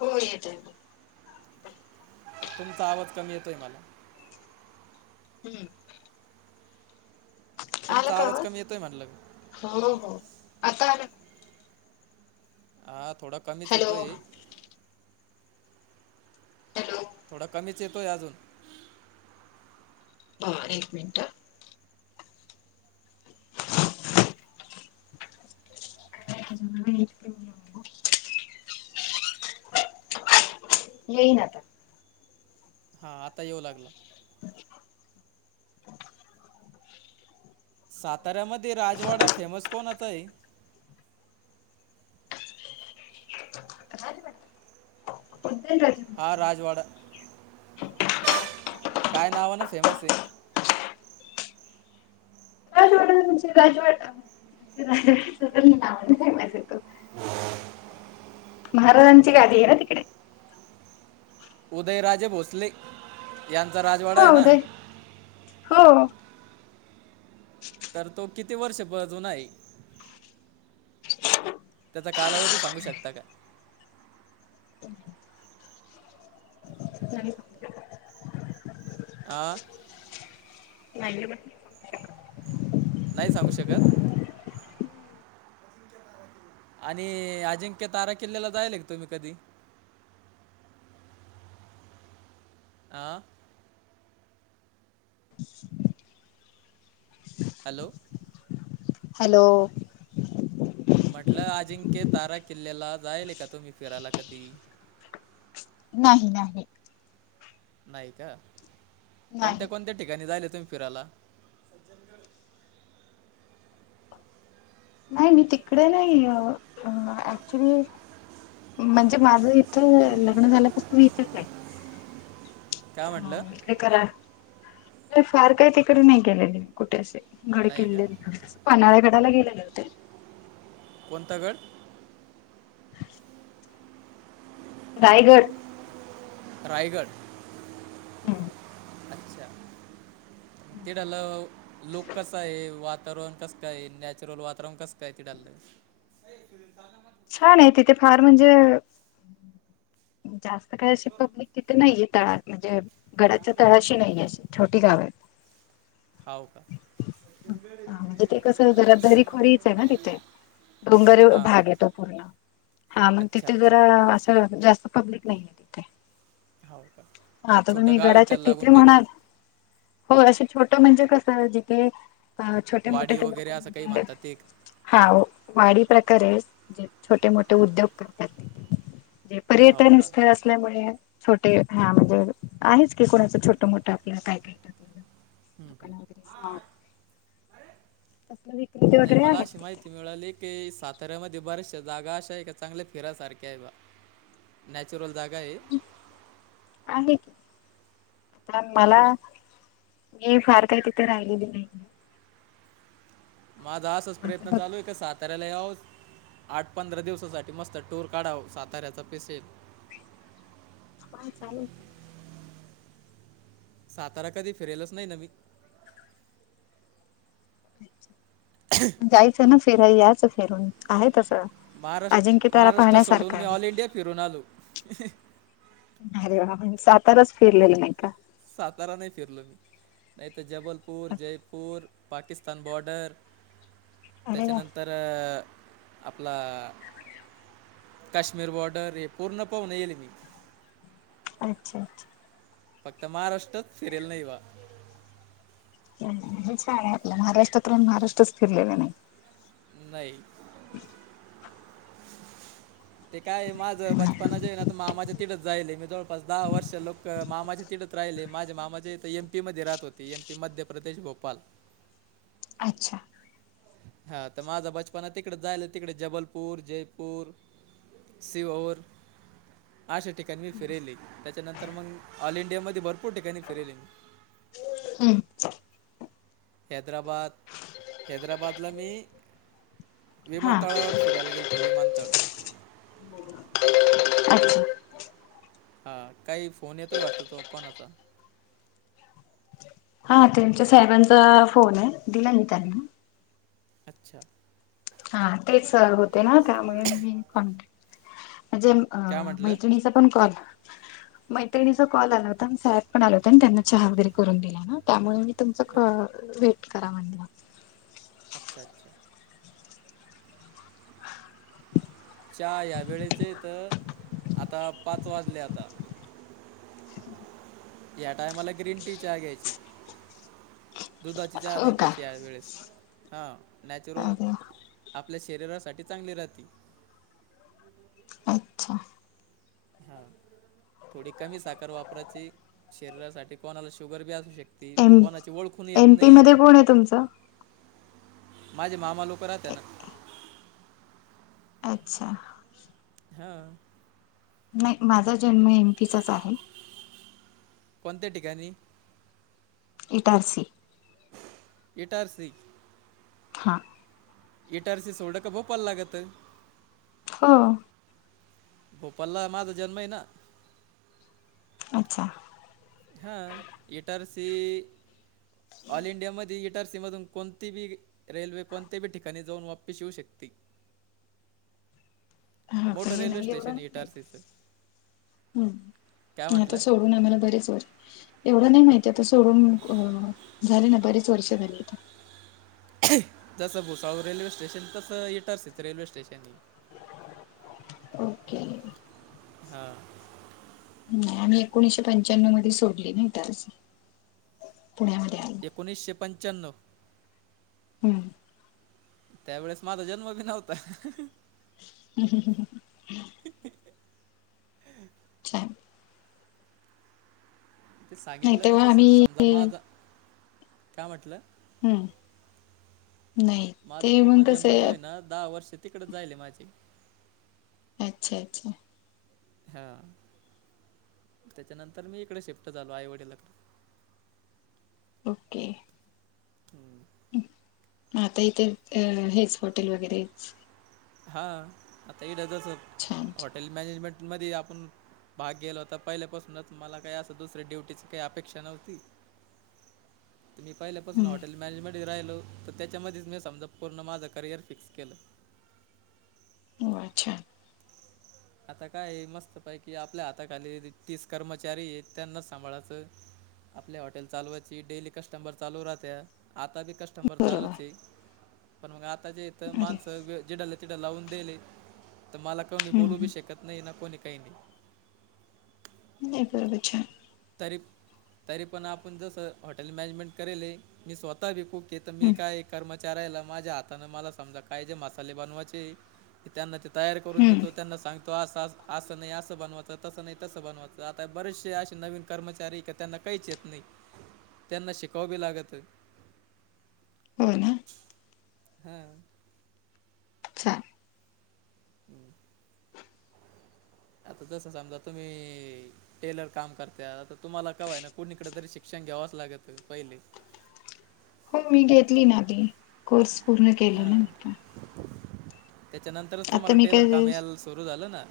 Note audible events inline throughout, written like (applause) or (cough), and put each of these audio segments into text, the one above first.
हो येतय तुमचा आवज कमी येतोय मला हू आला तुमचा का आवाज कमी येतोय म्हणलं हो हो आता आला हा थोडा कमीच हॅलो येतोय हॅलो थोडा कमीच येतोय अजून हो एक मिनिट (inaudible) (inaudible) येईन आता हा आता येऊ लागला साताऱ्यामध्ये राजवाडा फेमस कोणाचा आहे क्वचितच हा राजवाडा काय नावान फेमसये तुमची राजवाडा राजवाडा तस नाव आहे तिथं महाराजांची गादी हे ना तिकडे उदयराजे भोसले यांचा राजवाडा हो हे ना उदय हो तर तो किती वर्ष जूना हाय त्याचा कालावधी सांगू शकता का आ नाही नही सांगू शकत. आणि अजिंक्य तारा किल्ल्याला, जायेल का तुम्ही कधी? आं? हॅलो? हॅलो? म्हटलं, अजिंक्य तारा किल्ल्याला, जायेल का तुम्ही, फिरायला कधी? नाही नाही. नाही का, नाही कोणत्या-कोणत्या ठिकाणी जायेल तुम्ही फिरायला? जंग (unintelligible) नाही मी, तिकड नाही अ अं क्चुली, म्हणजे माझं इथं, लग्न झाल्या पासून इथच य. काय म्हटलं हे करा, फार काही तिकड नही केलेल म कुठे असे, गड नाही का किल्ले? पानाळ् गडाला गेलेले होते. कोणता गड? रायगड. रायगड? ह्म. अच्छा, तीडालं. लोक कसाय? वातावरण कस काय? नॅचरल वातावरण कस काय तिडलं? काय फिरून चालना म. छान ये, तिथ फार म्हणजे, जास् तिथं, काय अशी पब्लिक तिथ नाहीये, तळात म्हणजे, गडाच्या तळाशी नाहीये, अशी छोटी गावं य. हाव का? हं हा, तिथे कसं जरा, दरी खोरीच ये ना तिथे, डोंगर हां हां भाग येतो. पूर्ण, हां म अच्छा तिथे अच्छा जरा, असं जास्त पब्लिक नाहीये. तिथे. हो का? आता छोटं तुम्ही गाव आहे का गडाच्या त्याला लागून तिथे काही म्हणाल, हो असे छोट, म्हणजे कसं? जि की अ छोटे-मोठे वाडी ते वगैरे लोकं, असं काही म्हणजे म्हणतात ते हां, वाडी प्रकारे ये, जे छोटे-मोठे उद्योग करतात, ते ते हाव पर्यटन का स्थळ हं, असल्यामुळे, छोटे हां, म्हणजे आहेच की, कोणाचं छोटं -मोठं आपल, काय-काय क (unintelligible) हं. दुकान वगैरे, शॉप तसलं विक्रेते ताई, वगैरे मला अशी आहेत माहि तिथे ती, मिळाली की, साताऱ्यामध्ये, बऱ्याचशा जागा अशा य का, चांगल्या फिरासारख्या य बा. नॅचरल जागा ये. आहे की, पण मला हां मी फार काय तिथ राहिलेली नही. माझा आसाच माझं प्रयत्न बघ चालू ये का, साथ साताऱ्याला याव, आठ पंधरा दिवसासाठी, मस्त टूर काढाव, साताऱ्याचा पिसेल फोन चालू ये कीं. सातारा कधी, फिरेलच नही ना, मी. जायचं ना, फिराय यायचं फिरून, आहे तच. महाराष्ट-महाराष्ट्र सोडून, मी ऑल इंडिया फिरून आलो. अरे वा, मंग साताराच फिरलेलं नाही का? सातारा नही फिरलो मी, नाही त जबलपूर, जयपूर पाकिस्तान बॉर्डर, अरे वा त्याच्यानंतर तर, आपला काश्मीर बॉर्डर र पूर्ण पाहून येईल मी. अच्छा! अच्छा! फक्त महाराष्ट्रात फिरेल नाही बा. छान आहे आपलं, महाराष्ट्रात राहून महाराष्ट्रच फिरलेला नाही. नाही. ते काय माझं बचपना जे आहे ना मामाच्या तीडच जायल, मी ज पाच, दहा, वर्ष लोक मामाच्या तिक राहिले, माझे मामाझे एम पी मध्ये राहत होते. M P Madhya Pradesh Bhopal. अच्छा! हा तर माझा बचपन तिकडे जायला, तिकडे जबलपूर, जयपूर सिहोर अशा ठिकाणी मी फिरेली, त्याच्यानंतर मग ऑल इंडिया मध्ये भरपूर ठिकाणी फिरली. हम्. हैदराबाद, हैदराबादला मी हा विमानतळावर फिरायला गेलो तो विमानतळ अच्छा हा काही फोन येतोय वाटत तो कोणाचा हा त्यांच्या साहेबांचा फोन आहे. दिला नाही त्यांना. अच्छा! हा तेच होते ना त्यामुळे मी कॉन्ट म्हणजे अ काय म्हटलं मैत्रिणीचा पण कॉल मैत्रिणीचा कॉल आला होता. साहेब पण आले होते, आणि त्यांना चहा वगैरे करून दिला ना त्यामुळे तुमच क वेट करा म्हणले म अच्छा! अच्छा! (inaudible) चा (unintelligible) ह्या वेळेचे तर आता पाच वाजल्या आता या टायमाला ग्रीन टी चाहा घ्यायची. दुधाची चहा हो नाही का? पा्यायची या वेळेस, हा नॅचरल अरे आप आपल्या शरीरासाठी चांगली राहते. अच्छा! हा, थोडी कमी साखर वापरायची, शरीरासाठी कोणाला शुगर बी असू शकते. एम- कोणाची ओळखून येत एमपी नाही मध्ये कोण आहे तुमचं? माझे मामा लोक राहत ना. अच्छा! हा. नाही माझा जन्म एमपीचाच आहे. कोणत्या ठिकाणी? इटारसी. इटारसी? हा. इटारसी सोडल का भोपाल लागत. हो. भोपालला माझा जन्म आहे ना. अच्छा! हा इटारसी ऑल इंडिया मधी इटारसी मधून कोण ती बी रेल्वे कोणत्या बी ठिकाणी जाऊन वापिस येऊ शकते. हा का मोठं हे रेल्वे नाही एवढं स्टेशन नाही माहित इटारसीच. हम्म, आता म्हटलं? सोडून आम्हाला बरेच वर एवढं नाय माहिती आता सोडून अ झाले ना बरीच वर्ष झाली आता. जसं भुसावळ रेल्वे स्टेशन तसं इटारसीच रेल्वे स्टेशन ए. ओके. हा. नाय आम्ही एकोणीशे पंच्याण्नव मध्ये सोडली नाही ताज पुण्यामध्ये आहे. एकोणीसशे पंच्याण्णव? हम्म. त्यावेेळेस माझा जन्म बी नव्हता. (inaudible) छान. ते नाही सांगितलं म्या तेव्हा तस आम्ही समजा माझा, हम्म काय म्हटलं? नाही माझ ते पूर्ण मग कसं जन्म ज्यो आय आहे ना दहा वर्ष तिकड जायले माझे. अच्छा अच्छा. हा त्याच्यानंतर मी हिकडं शिफ्ट झालो आईवडीला क. ओके. हम्म. म आता इथे अ हेच हॉटेल वगैरेच? हा आता हित जस छान हॉटेल मॅनेजमेंट मध्ये आपण भाग गेला होता पहिल्यापासूनच मला काय असं दुसऱ्या ड्युटीची काय अपेक्षा नव्हती. (inaudible) मी पहिल्यापासून हॉटेल हम्म मॅनेजमेंट राहिलो तर त्याच्यामध्येच मी समजा पूर्ण माझं करियर फिक्स केलं. हो अच्छा. (inaudible) आता काय मस्त पैकी आपल्या हाताखाली तीस कर्मचारी एत त्यांनाच सांभाळायचं. आपल्या हॉटेल चालूवायची डेली कस्टमर चालू राहतया. आता बी क स्टमर चालू बरोबर ए पण म आता जे हित अरे माणस जीडले तिडं लावून दिले तर मला कोणी हम्म बोलू बी हम्म शकत नाय ना कोणी काय नाय. हे केवढा छान. तरी तरी पण आपण जसं हॉटेल मॅनेजमेंट करेल मी स्वतः बी खूप तिथ मी हम्म काय कर्म चाऱ्याला माझ्या हातानं मला समजा काय जे मसाले बनवायचे त्यांना ते तयार करून हम्म देतो. त्यांना सांग तो -अस असं नाय असं बनवायच तसं नाय तसं बनवायचं आता बरेचसे अशे नवीन कर्मचारी इका त्यांना काहीच येत नाय. त्यांना शिकावं बी लागतं. (inaudible) हो ना. हा. चार हम्. आता तस समजा तुम्ही टेलर काम करत्या, आता तुम्हाला का व्हयना कुणीकडे तरी शिक्षण घ्यावाच लागत, पहिले हो मी घेतली ना आधी, कोर्स पूर्ण केला ना हां मी. त्याच्यानंतरच आता तुम्हाला मी काय टेलर काम यायला सुरू झालं ना?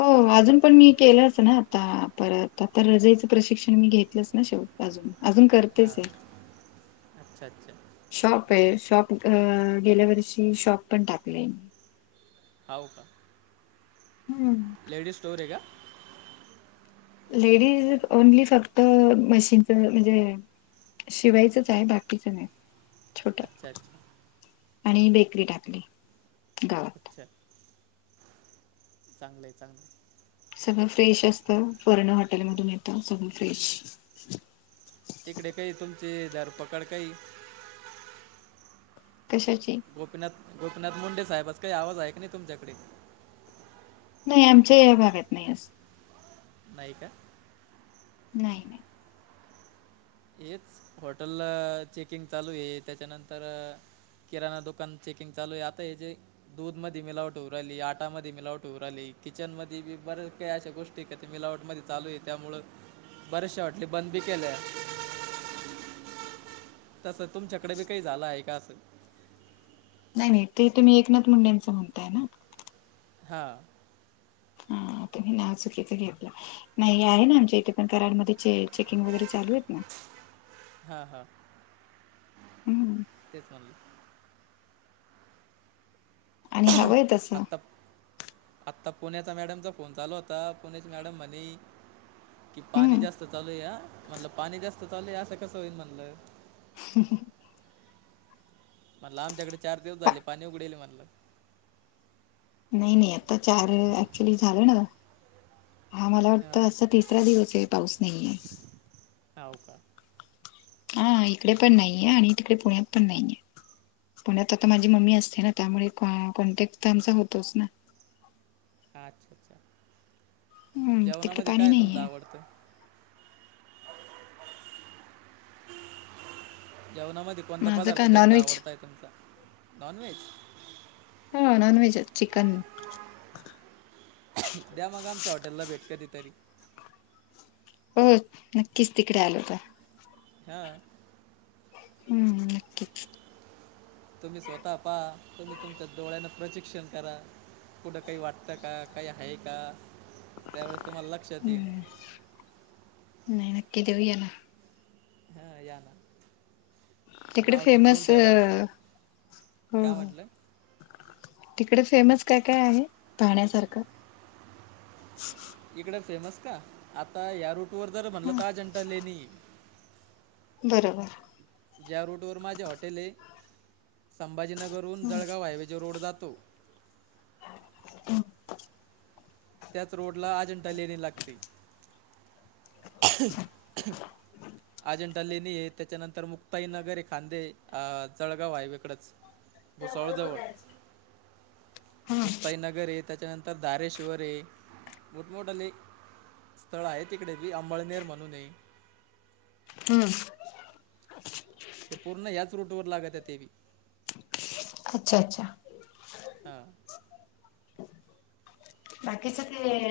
हो, अजून पण मी केलंच ना आता परत आता रजइचं प्रशिक्षण मी घेतलंच ना शेव अजून, अजून हा, करतेच आहे अच्छा! अच्छा! शॉप आहे, शॉप अ गेल्या वर्षी शॉप पण टाकलेय मी. हाव का. हम्म. लेडीज स्टोर आहे का? लेडीज ओनली फक्त मशीनच म्हणजे अ शिवायचच हाय, बाकीचं नाय. अच्छा! अच्छा! आणि बेकरी टाकली, गावात. अच्छा! चांगल हाय, चांगलं हाय. सगळं फ्रेश असत, पर्ण हॉटेल मधून येतं सगळं फ्रेश. तिकडे काही तुमची धरपकड काही कशाची? गोपीनाथ, गोपीनाथ मुंडे साहेबाचा काही आवाज आहे का नाही तुमच्याकडे? नाही आमच्या या भागात नाही अस. नाही का? नाही, नाही. हेच हॉटेलला चेकिंग चालू आहे त्याच्यानंतर अ किराणा दुकान चेकिंग चालू आहे आता हे जे दूध मधी मिलावट होऊ राहीली, आटामध्ये मिलावट होऊ राहिली, किचन मध्ये बी बऱ्याच काही अशा गोष्टी ते काय ते मिलावट मध्ये चालू आहे, त्यामुळ बरेचशा हॉटेली बंद बी केल्या. तसं तुमच्याकडे बी काही झालं आहे का? अस नाही नाही, ते तुम्ही एकनाथ मुंडेंच म्हणताय ना. हा. हा तुम्ही नाव चुकीचं घेतलं. नाही आहे ना, आमच्या इथे पण कराडमध्ये चेकिंग वगैरे चालू हेत ना. हा हा, हम्म तेच म्हणलं. आणि हवंय तसं आता प आता पुण्याचा मॅडमचा फोन चालू होता, पुण्याची मॅडम म्हणे कि पाणी हम्म जास्त चालू आहे हा, म्हणलं पाणी जास्त चालू आहे असं कसं होईल म्हणल. (unintelligible) म्हणलं आमच्याकडे चार दिवस पा झाले पाणी उघडेलये म्हणलं. नाही नाही, आता चार ऍक्च्युली झालं ना. हा मला हां वाटतं असा तिसरा दिवस आहे पाऊस नाहीे ये. हाव का? हा इकडे पण नाहीये, आणि तिकडे पुण्यात पण नाहीये. पुण्यात आता माझी मम्मी असते ना, त्यामुळे कॉन कॉन्टॅक्ट तर आमचा होतोच ना. हा अच्छा अच्छा, हम्म तिकडे जेवणामध्ये पाणी काय तुमच नाहीये आवडत? जेवणा मधी कोणता माझं पदार्थ का जास्त नॉनव्हेज आवडताय तुमचा नॉनव्हेज हा नाॉनवेहेज चिकन द्या मग आमच्या हॉटेलला भेट कधी तरी हम नक्कीच तिकडे आलोत हा हम् नक्की तुम्ही स्वतः पाहा तुम्ही तुमच्या डोळ्याने प्रशिक्षण करा. कुठं काही वाटतं का काही आहे का त्यावेळेस तुम्हाला लक्षात येईल हम्म नाही नक्की देवु या ना हा या ना तिकडे नाव सुचवून फेमस ठेवा अ काय म्हटलं तिकडे फेमस काय काय आहे पाहण्यासारखं इकडे फेमस का आता या रूट वर जर म्हणलं तर अजंटा लेणी बरोबर ज्या रूटवर माझे हॉटेले, हे संभाजीनगरहून जळगाव हायवेचे रोड जातो, हम (unintelligible) त्याच रोडला अजंठा लेणी लागते. अजेंठा लेणी हे त्याच्यानंतर मुक्ताई नगर हे खांदे जळगाव हायवेकड भुसावळजवळ हम्म मुक्ताईनगर ये त्याच्यानंतर दारेश वरे मोठमोठले स्थळ आहे तिकडे बी अंबळनेर म्हणूण, हे. हम्म ते पूर्ण याच रूट वर लागत तेबी अच्छा, अच्छा, हा बाकीच ते